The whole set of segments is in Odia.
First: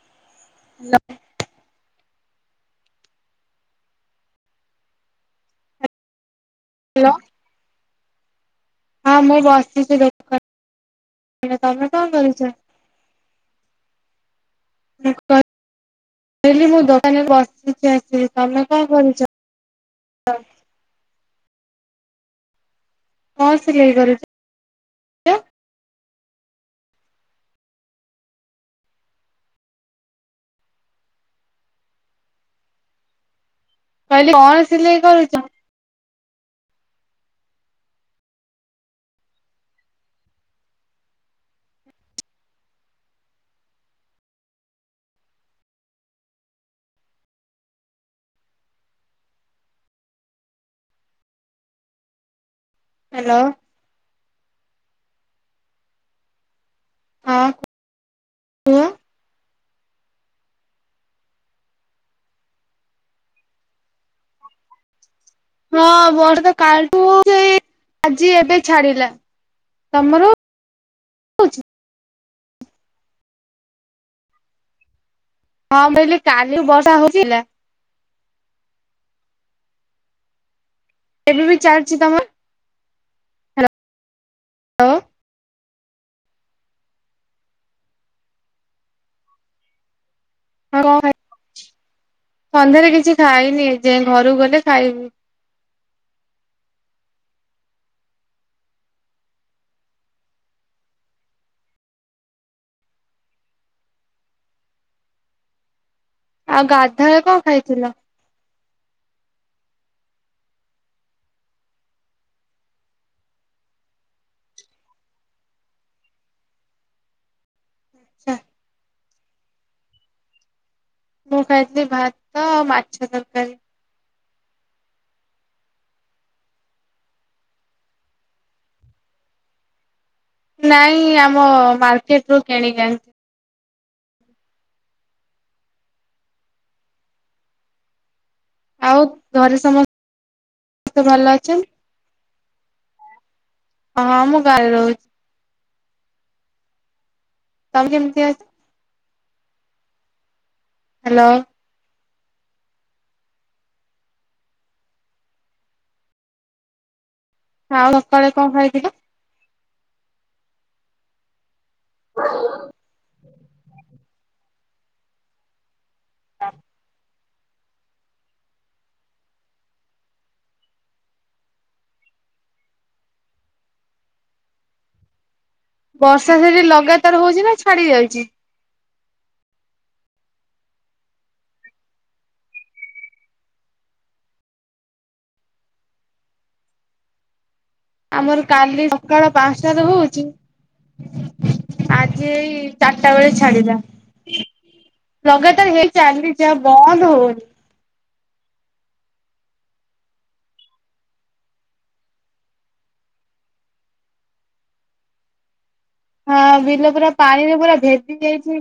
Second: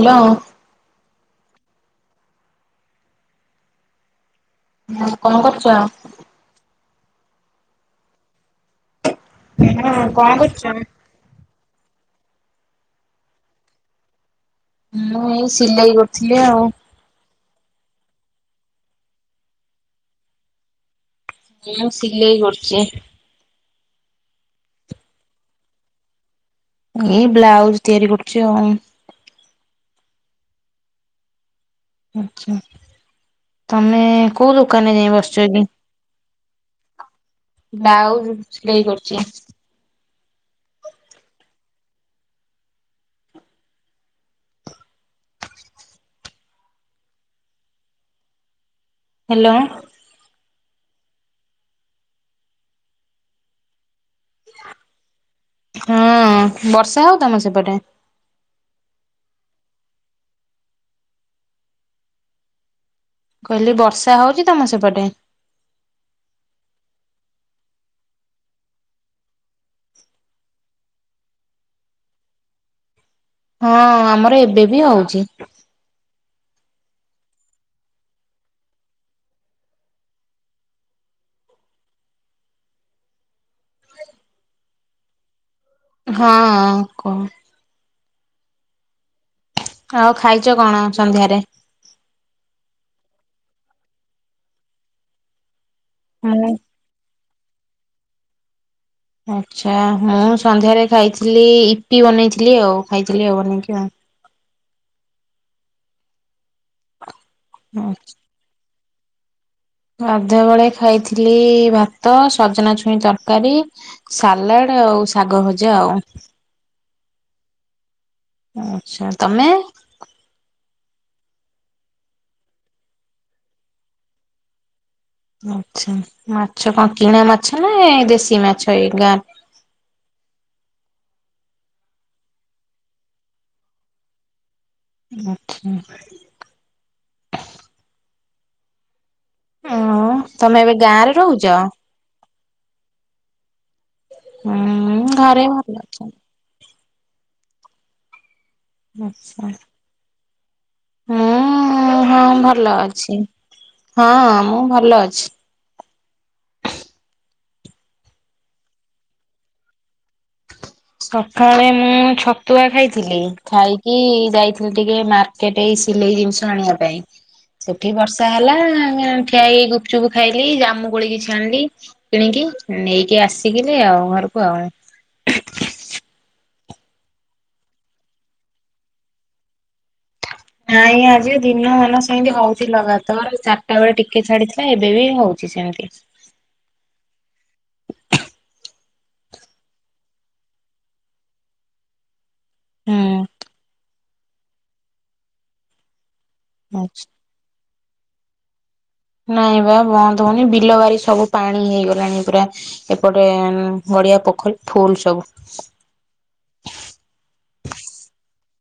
ହ୍ୟାଲୋ। ହ୍ୟାଲୋ। ହୁଁ କଣ କରୁଛୁ? ହ୍ୟାଲୋ। ହଁ ମୁଁ ବସିଚି ହଁ କଣ କରୁଛ? ଦୋକାନରେ ତମେ କଣ କରୁଛ? ମୁଁ ଏଇ ସିଲେଇ କରୁଥିଲି ଆଉ। କହିଲି ମୁଁ ଦୋକାନରେ ବ୍ରସ। [unintelligible] ତମେ କଣ କରିଚ? ମିଆଉ ସିଲେଇ କରୁଚି। କଣ ସିଲେଇ କରୁଚ୍? ଏଇ ବ୍ଲାଉଜ ତିଆରି କରୁଚି ଆଉ। ଆଛା ତମେ କହିଲି କୋଉ କଣ ଦୋକାନରେ ସିଲେଇ ଯାଇ କରୁଛ ବସିଚ୍ ଏବି ବ୍ଲାଉଜ ସିଲେଇ କରୁଚି। [inaudible] ହ୍ୟାଲୋଆ। ହ୍ୟାଲୋ। ହୁଁଉଁ, ବର୍ଷା ହଉ ତମ ସେପଟେ। ହଁ [unintelligible] କହିଲି ବର୍ଷା ହଉଚି ତମ ସେପଟେ। ହଁ, ବର ତ କାଲଠୁ ହଉଚି ହେଇ ଆଜି ଏବେ ଛାଡିଲା ତମର ହୋ ହଁ ଆମର ଏବେ ବି ହଉଚି ହଁ କହିଲି କାଲି ବର୍ଷା ହଉଥିଲା। ଏବେ ବି ଚାଲଛି ତମ ହ୍ୟାଲୋ ହଁ କଅ। ଆଉ ଖାଇଚ ହଁ କଣ ଖାଇ ସନ୍ଧ୍ୟାରେ। ସନ୍ଧ୍ୟାରେ କିଛି ଖାଇନି ଏ ଯାଏଁ ଘରୁକୁ ଗଲେ ଖାଇବି। [inaudible] ଆଚ୍ଛା ମୁଁ ସନ୍ଧ୍ୟାରେ ଖାଇଥିଲି ଇପି ବନେଇଥିଲି ଆଉ ଖାଇଥିଲି ଆଉ ବନେଇକି ଆଉ। ଆଉ ଗାଧୁଆ ବେଳେ କଣ ଖାଇ [inaudible] ଗାଧୁଆ ବେଳେ ଖାଇଥିଲି ଭାତ ସଜନା ଛୁଇଁ ତରକାରୀ ସାଲାଡ ଆଉ ଶାଗ ଭଜା ଆଉ। ଆଛା ତମେ। ମୁ ଖାଇଥିଲି ଭାତ, ମାଛ ତରକାରୀ। ଆଛା, ମାଛ କଣ କିଣା ମାଛ ନା ଏ ଦେଶୀ ମାଛ ଏଇ ଗାଁ। ନାଇଁ, ଆମ ମାର୍କେଟ୍ ରୁ କିଣିକି ଆଣି ଆଚ୍ଛା। ଆଉ ଘରେ ସମସ୍ତ ଆଉ ତମେ ଏବେ ଗାଁରେ ରହୁଚ। ହଁ, ମୁଁ ଗାଁରେ ରହୁଚ୍। ଘରେ ଭଲ ଅଛନ୍ତି। ତମେ କେମିତି ଅଛ? ଆଚ୍ଛା। ହ୍ୟାଲୋ। ହଁ, ହଁ ଭଲ ଅଛି ହଁ ମୁଁ ଭଲ ଅଛି। ଆଉ ସକାଳେ କଣ ଖାଇଥିଲ? ସକାଳେ ମୁଁ ଛତୁଆ ଖାଇଥିଲି ଖାଇକି ଯାଇଥିଲି ଟିକେ ମାର୍ କେଟେ ଏଇ ସିଲେଇ ଜିନିଷ ଆଣିବା ପାଇଁ। ସେଠି ବର୍ଷା ହେଲା ଠିଆ ହେଇ ଗୁପଚୁପ୍ ଖାଇଲି, ଜାମୁ କୋଳି କିଛି ଆଣିଲି। କିଣିକି ନେଇକି ଆସିକିଲି ଆଉ ଘରକୁ ଆଉ। ବର୍ଷା ସେଠି ଲଗାତ୍ ତର ହଉଚି ନା ଛାଡି ଯାଉଛି। ନାଇଁ, ଆଜି ଦିନ ମାନ ସେମିତି ହଉଚି ଲଗାତାର ଚାରିଟା ବେଳେ ଟିକେ ଛାଡିଥିଲା ଏବେ ବି ହଉଚି ସେମତି। ଆମର କାଲି ସକାଳ ପାଞ୍ଚଟାରୁ ହଉଚି। ଆଜି ଏଇ ଚାରିଟା ବେଳେ ହୁଁ ଛାଡିଲା। ଲଗାତାର ହେଇ ଚାଲିଚି ଆଉ ବନ୍ଦ ହୋଉନି। ନାଇଁ ବା ବନ୍ଦ ହୋଊନି ବିଲ ବାରି ସବୁ ପାଣି ହେଇଗଲାଣି ପୁରା। ଏପଟେ ଉଁ ଗଡିଆ ପୋଖରୀ ଫୁଲ୍ ସବୁ। ହଁ, ବିଲ ପୁରା ପାଣିରେ ପୁରା ଭେଦି ଯାଇଛି।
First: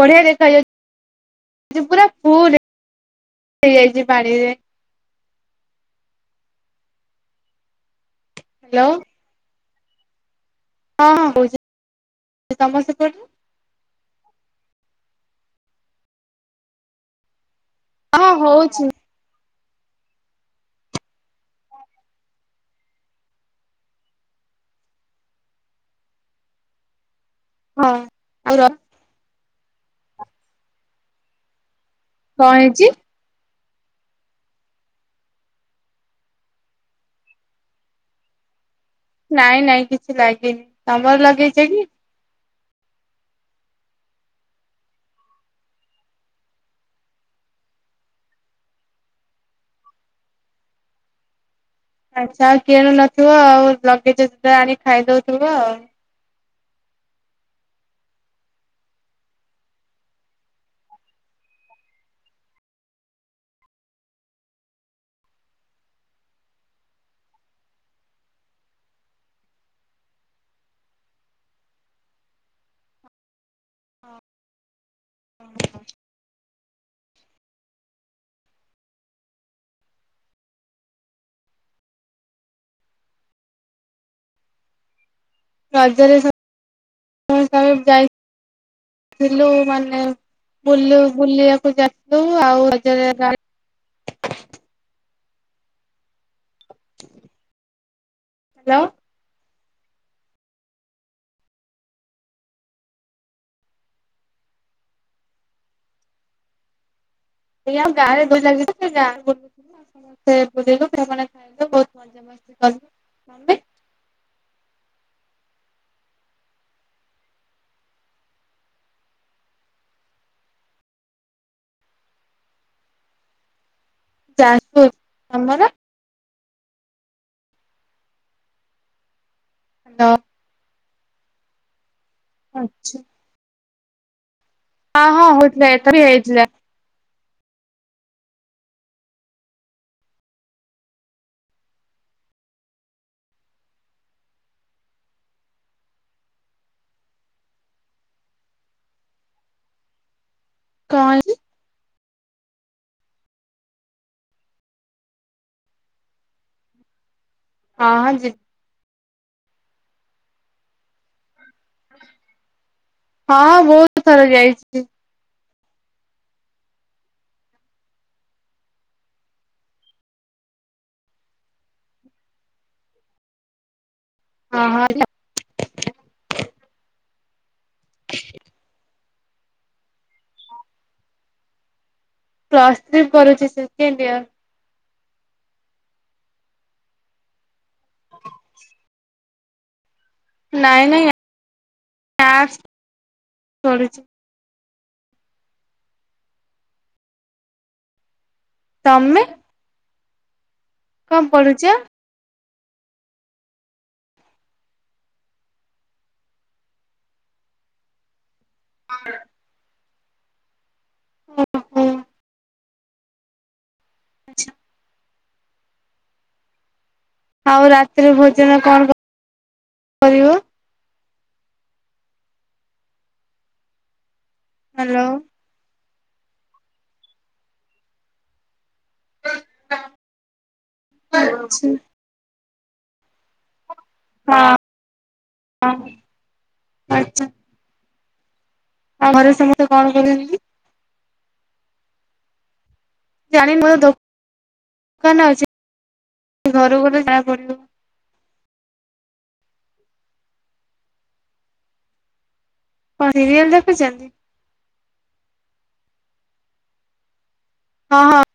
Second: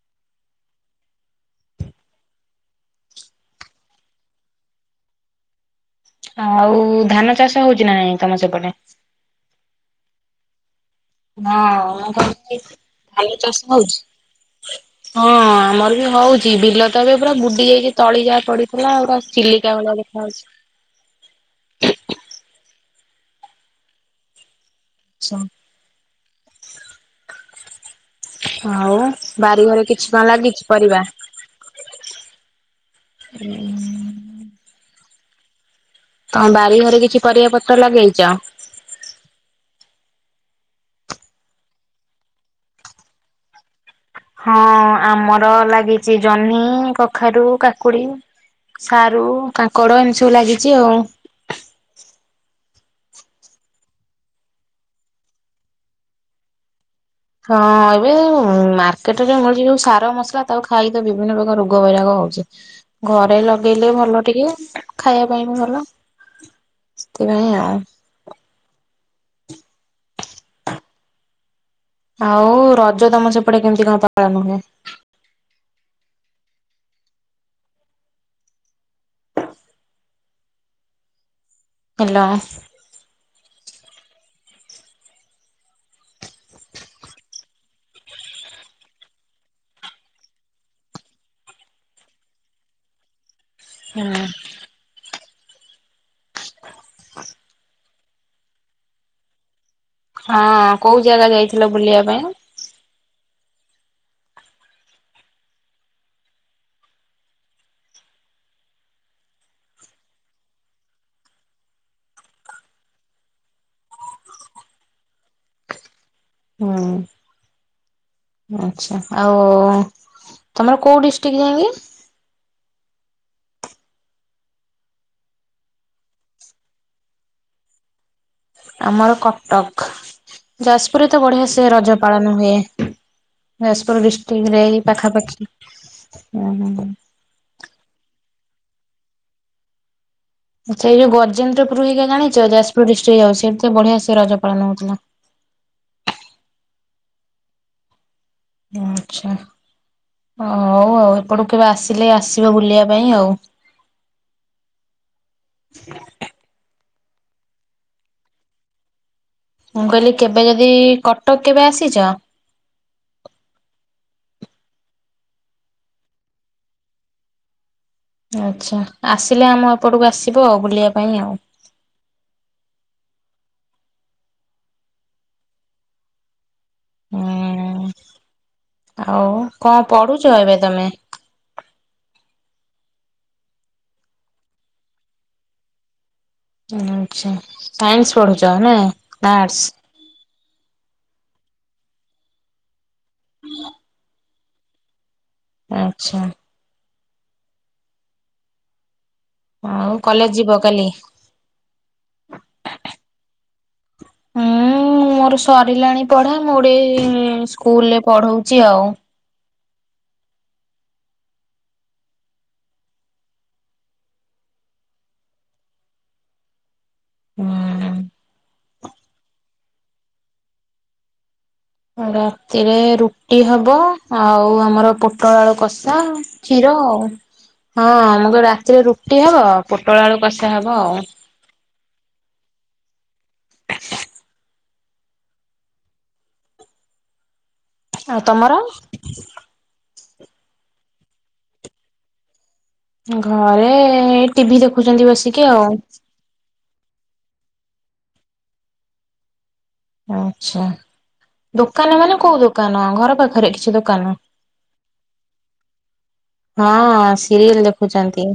ବଢିଆ ଦେଖ ଯାଉଛି, ପୁରା ଫୁଲ ହେଇଯାଇଛି ପାଣିରେ। ଆଉ ଧାନ ଚାଷ ହଉଛି ନା ନାଇଁ ତମ ସେପ ହ୍ୟାଲୋ ହଁ ହଉଛି। ହଁ, ମୁଁ କହିଲି ତମ ସେପଟରେ ଧାନ ଚାଷ ହଉଚି? ହଁ, ଆମର ବି ହଉଚି, ବିଲ ତ ଏବେ ପୁରା ବୁଡି ଯାଇଛି ତଳି ହଁ ଯା ହଉଛି ପଡିଥିଲା ଆଉ। ଚିଲିକା ଭଳିଆ ଦେଖା ଯାଉଛି। ଆଚ୍ଛା। ହଁ। ଆଉ ବାରି ଘରେ କିଛି କଁ ଲାଗିଛି ପରିବା? କଁ ହେଇଚି? ହୁଁ। ତମ ବାରି ଘରେ କିଛି ପରିବା ପତ୍ର ଲଗେଇଚ? ନାଇଁ ନାଇଁ କିଛି ଲାଗିନି ତମର ଲଗେଇଛ କି? ହଁ, ଆମର ଲାଗିଚି ଜହ୍ନି, କଖାରୁ, କାକୁଡି ସାରୁ, କାଙ୍କଡ ଏମିତି ସବୁ ଲାଗିଛି ଆଉ। ଆଚ୍ଛା, ଆଉ କିଣୁ ନଥିବ ଆଉ ଲଗେଇଚ ଯେତେ ଆଣି ଖାଇଦଉଥିବ ଆଉ। ହଁ, ଏବେ ମାର୍କେଟରେ ଯୋଉ ମିଳୁଛି ଯୋଉ ସାର ମସଲା ତାକୁ ଖାଇକି ତ ବିଭିନ୍ନ ପ୍ରକାର ରୋଗ ବୈରାଗ ହଉଚି। ଘରେ ଲଗେଇଲେ ଭଲ ଟିକେ ଖାଇଆ ପାଇଁ ବି ଭଲ। ସେଥିପାଇଁ ଆଉ। ଆଉ ରଜ ତମ ସେପଟେ କେମିତି କଣ ପାଳନ ହୁଏ? [inaudible] ହାଲୋ। ରଜରେ [unintelligible] ଯାଇ ଥିଲୁ ମାନେ ବୁଲ ବୁଲିଆକୁ ଯାଇଥିଲୁ ଆଉ ରଜରେ ହୁଁ। ହଁ। ହାଲୋ। ହଁ କୋଉ ଜାଗା ଯାଇଥିଲ ବୁଲିଆ ପାଇଁ? ଏଇ ଆମ ଗାଁରେ ଦୋଳି ଲାଗିଛି ତ [unintelligible] ଗାଁକୁ ଢେର୍ ବୁଲିଲୁ ସେମାନେ ଖାଇଲେ ବହୁତ ମଜା ମସ୍ତି କଲୁ। ତମେ ହୁଁ ଆଚ୍ଛା ଆଉ ତମର କୋଉ ଡିଷ୍ଟିକ୍ ଯାଇଁକି? ଯାଜପୁର, ତମର? ଆମର କଟକ। [unintelligible] ଯାଜପୁରରେ ତ ବଢ଼ିଆ ସେ ରଜ ପାଳନ ହୁଏ, ଆଚ୍ଛା ଯାଜପୁର ଡିଷ୍ଟିକରେ। ହଁ ହଁ ପାଖାପାଖି ଉ ହଉଥିଲା ଏଥର ବି ହେଇଥିଲା ହୁଁ ହୁଁ। ସେଇ ଯୋଉ ଗଜେନ୍ଦ୍ରପୁର ହେଇକା ଜାଣିଛ ଯାଜପୁର ଡିଷ୍ଟିକରେ ଯାଉଛି, ସେଠି ତ ବଢିଆ ସେ ରଜ ପାଳନ ହଉଥିଲା। ଆଚ୍ଛା ହଉ କଣ ଆଉ ହେଇଛି ଏପଟକୁ କେବେ ଆସିଲେ ଆସିବ ବୁଲିଆ ପାଇଁ ଆଉ। ହଁ ହଁ ଯି ମୁଁ କହିଲି କେବେ ଯଦି କଟକ କେବେ ଆସିଚ? ହଁ ବହୁତ ଥର ଯାଇଛି। ଆଚ୍ଛା ଆସିଲେ ଆମ ଏପଟକୁ ଆସିବ ଆଉ ବୁଲିଆ ପାଇଁ ଆଉ। ହଁ ହଁ ନା। ଉଁ ଆଉ କଁ ପଢୁଛ ଏବେ ତମେ? ପ୍ଲସ୍ ଥ୍ରୀ ପଢୁଛି ସେକେଣ୍ଡ ଇୟର। ଆଚ୍ଛା ସାଇନ୍ସ ପଢୁଛ ନା ଆର୍ଟ୍ସ? ନାଇଁ ନାଇଁ ଆର୍ଟ୍ସ ପଢୁଛି। ଆଚ୍ଛା। ତମେ? ଆଉ କଲେଜ ଯିବ କାଲି। କଣ ପଢୁଚ? ହୁଁ। ହୁଁ ମୋର ସରିଲାଣି ପଢା ମୁଁ ଗେଟେ ସ୍କୁଲରେ ପଢଉଛି ଆଉ। ହ ଓ ହୋ। ଆଛା। ଆଉ ରାତିରେ ହୁଁ ଭୋଜନ କଣ କରିବ? ରାତିରେ ରୁଟି ହବ ଆଉ ଆମର ହ୍ୟାଲୋ ପୋଟଳ ଆଳୁ କଷା। ତା ହ କ୍ଷୀର ଆଉ। ହଁ ହଁ ମୁଁ କ ରାତିରେ ରୁଟି ହବ ପୋଟଳ ଆଳୁ କଷା ହବ ଆଉ। ହଛି। ହଁ [inaudible] ଆଚ୍ଛା। ଆଉ ତମର? ଆଉ ଘରେ ସମତେ କଣ କରୁସିନ୍ତି। ଜାଣିନି ଘରେ ମୋର ଏ ଟିଭିି ଦେଖୁଛନ୍ତି ବସିକି ଆଉ। ସେ ଘରକୁ ଗଲେ ଜାଣା ପଡିବ। ଆଛା ଦୋକାନ ମାନେ କୋଉ ଦୋକାନ କଣ ଘର ସିରିଏଲ ପାଖରେ କିଛି ଦେଖୁଛନ୍ତି? ଦୋକାନ। ହଁ ସିରିଏଲ ହଁ ହଁ। ଦେଖୁଚନ୍ତି।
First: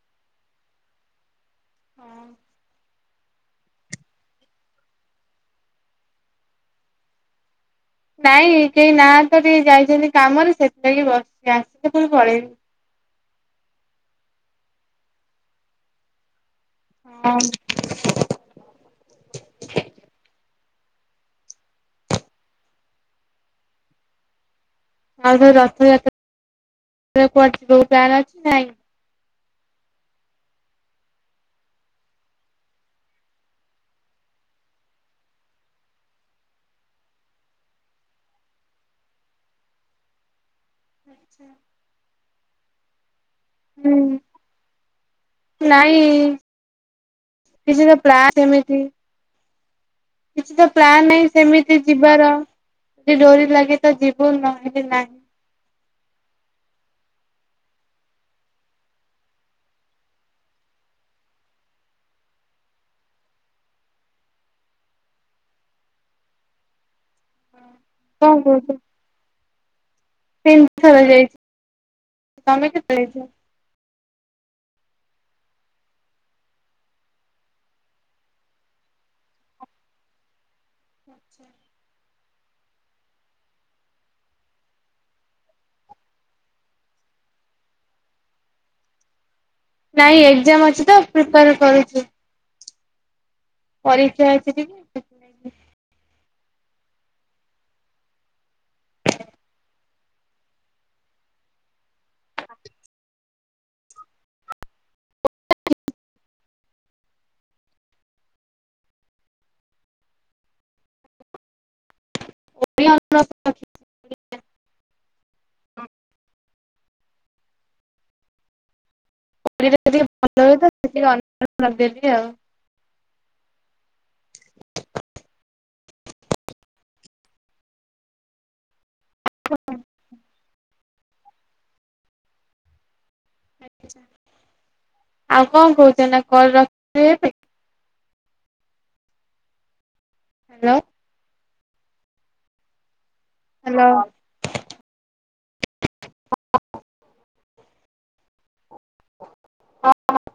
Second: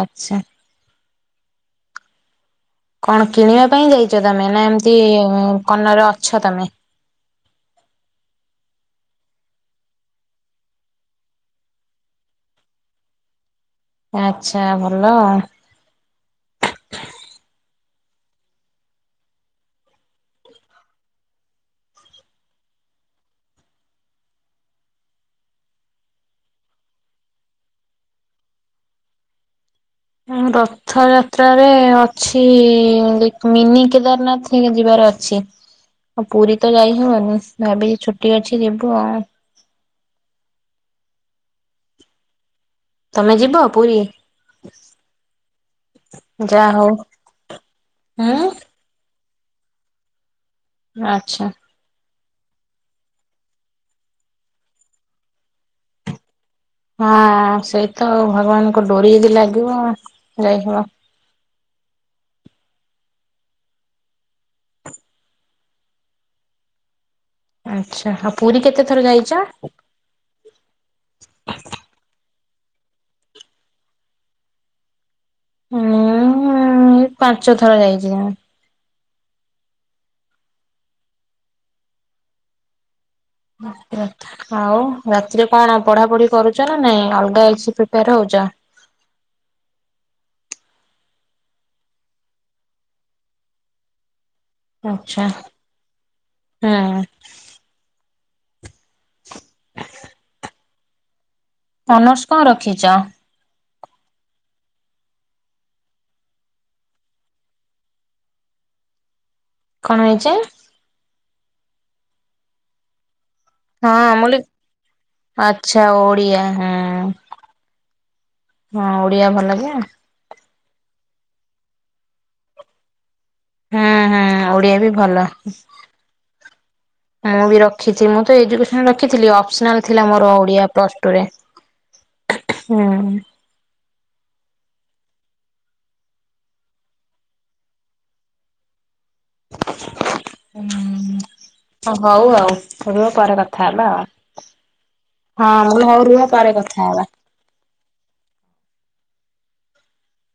ଆଚ୍ଛା। ହଁ। କଣ କିଣିବା ପାଇଁ ଯାଇଛ ତମେ ନା ଏମିତି କନରେ ଅଛ ତମେ? ନାଇଁ କେହି ନାହାଁତିତ ଟିକେ ଯାଇଛନ୍ତି କାମରେ ସେଥିଲାଗି ବସିଛି ଆସିଲେ ପୁଣି ପଲେଇବି। ଆଚ୍ଛା ଭଲ ଆଉ। ହଁ। ଆଉ ଯୋଉ ରଥଯାତ୍ରାକୁ କୁଆଡେ ଟୁର ଅଛି ନା ନାଇଁ? ରଥଯାତ୍ରାରେ ଅଛି ମିନି କେଦାରନାଥ ଯିବାର ଅଛି। ଆଉ ପୁରୀ ତ ଯାଇ ହବନି ଭାବିଛିି ଛୁଟି ଅଛି ଯିବୁ ଆଉ। ଆଚ୍ଛା। ତମେ ଯିବ ପୁରୀ? ହୁଁ ନାଇଁ ଯାହା ହଉ କିଛି ତ ପ୍ଲାନ ହୁଁ ହେମିତି - କିଛି ତ ପ୍ଲାାନ ନାହିଁ ଆଚ୍ଛା। ସେମିତି ଯିବାର ଯଦି ଡୋରି ଲାଗେ ତ ଯିବୁ ନହେଲେ ନାହିଁ। ହଁ ସେଇ ତ ଆଉ। ଭଗବାନଙ୍କ ଡୋରିି ଯଦି ଲାଗିବ ଯାଇହବ। ଆଚ୍ଛା କଣ ହ ପୁରୀ କହୁଛୁ କେତେ ଥର ଯାଇଛ? ତିନି ଥର ଯାଇଚି। ତମେ କେତେ ଯାଇଛ? ମୁଁ ପାଞ୍ଚ ଥର ଯାଇଛି। [unintelligible] ଆଉ ରାତିରେ କଣ ପଢା ପଢି କରୁଛ ନା ନାଇଁ ଅଲଗା କିଛି ପ୍ରିପେୟାର ହଉଛ? ନାଇଁ ଏକ୍ଜାମ ଅଛି ତ ପ୍ରିପୟର କରୁଛି। ପରୀକ୍ଷା ଅଛି ଟି ଆଚ୍ଛା ହଁ। ଅନର୍ସ କଣ ରଖିଛ? କଣ ହେଇଚି? [inaudible] ହଁ ମୁ ଲି ଆଚ୍ଛା ଓଡ଼ିଆ ହୁଁ। ହଁ ଓଡିଆ ଭଲଯେ। ଭଲ ହୁଏ ତ ସେ ଅନର୍ସ ରଖିଦେଲି ଆଉ। ହଁ-ହଁ ଓଡିଆ ବି ଭଲ। ମୁଁ ବି ରଖିଛିି ମୁଁ ତ ଏଜୁକେସନ ରଖିଥିଲି ଅପସନାଲ ଥିଲା ମୋର ଓଡିଆ ପ୍ଲସ ଟୁ ରେ। ହୁଁ। ଆଉ କଣ କହୁଚ ନା କଲ ରଖିଦେବି ଏବେ। ହ୍ୟାଲୋ ହହୁଁ ଅ ହଉ ଆଉ, ରୁହ ପରେ କଥା ହବା ହ୍ୟାଲୋ। ଆଉ। ହଁ ମୁଁ କହିଲି ହଉ ରୁହ ପରେ କଥା ହବା। ହଁ, ହ।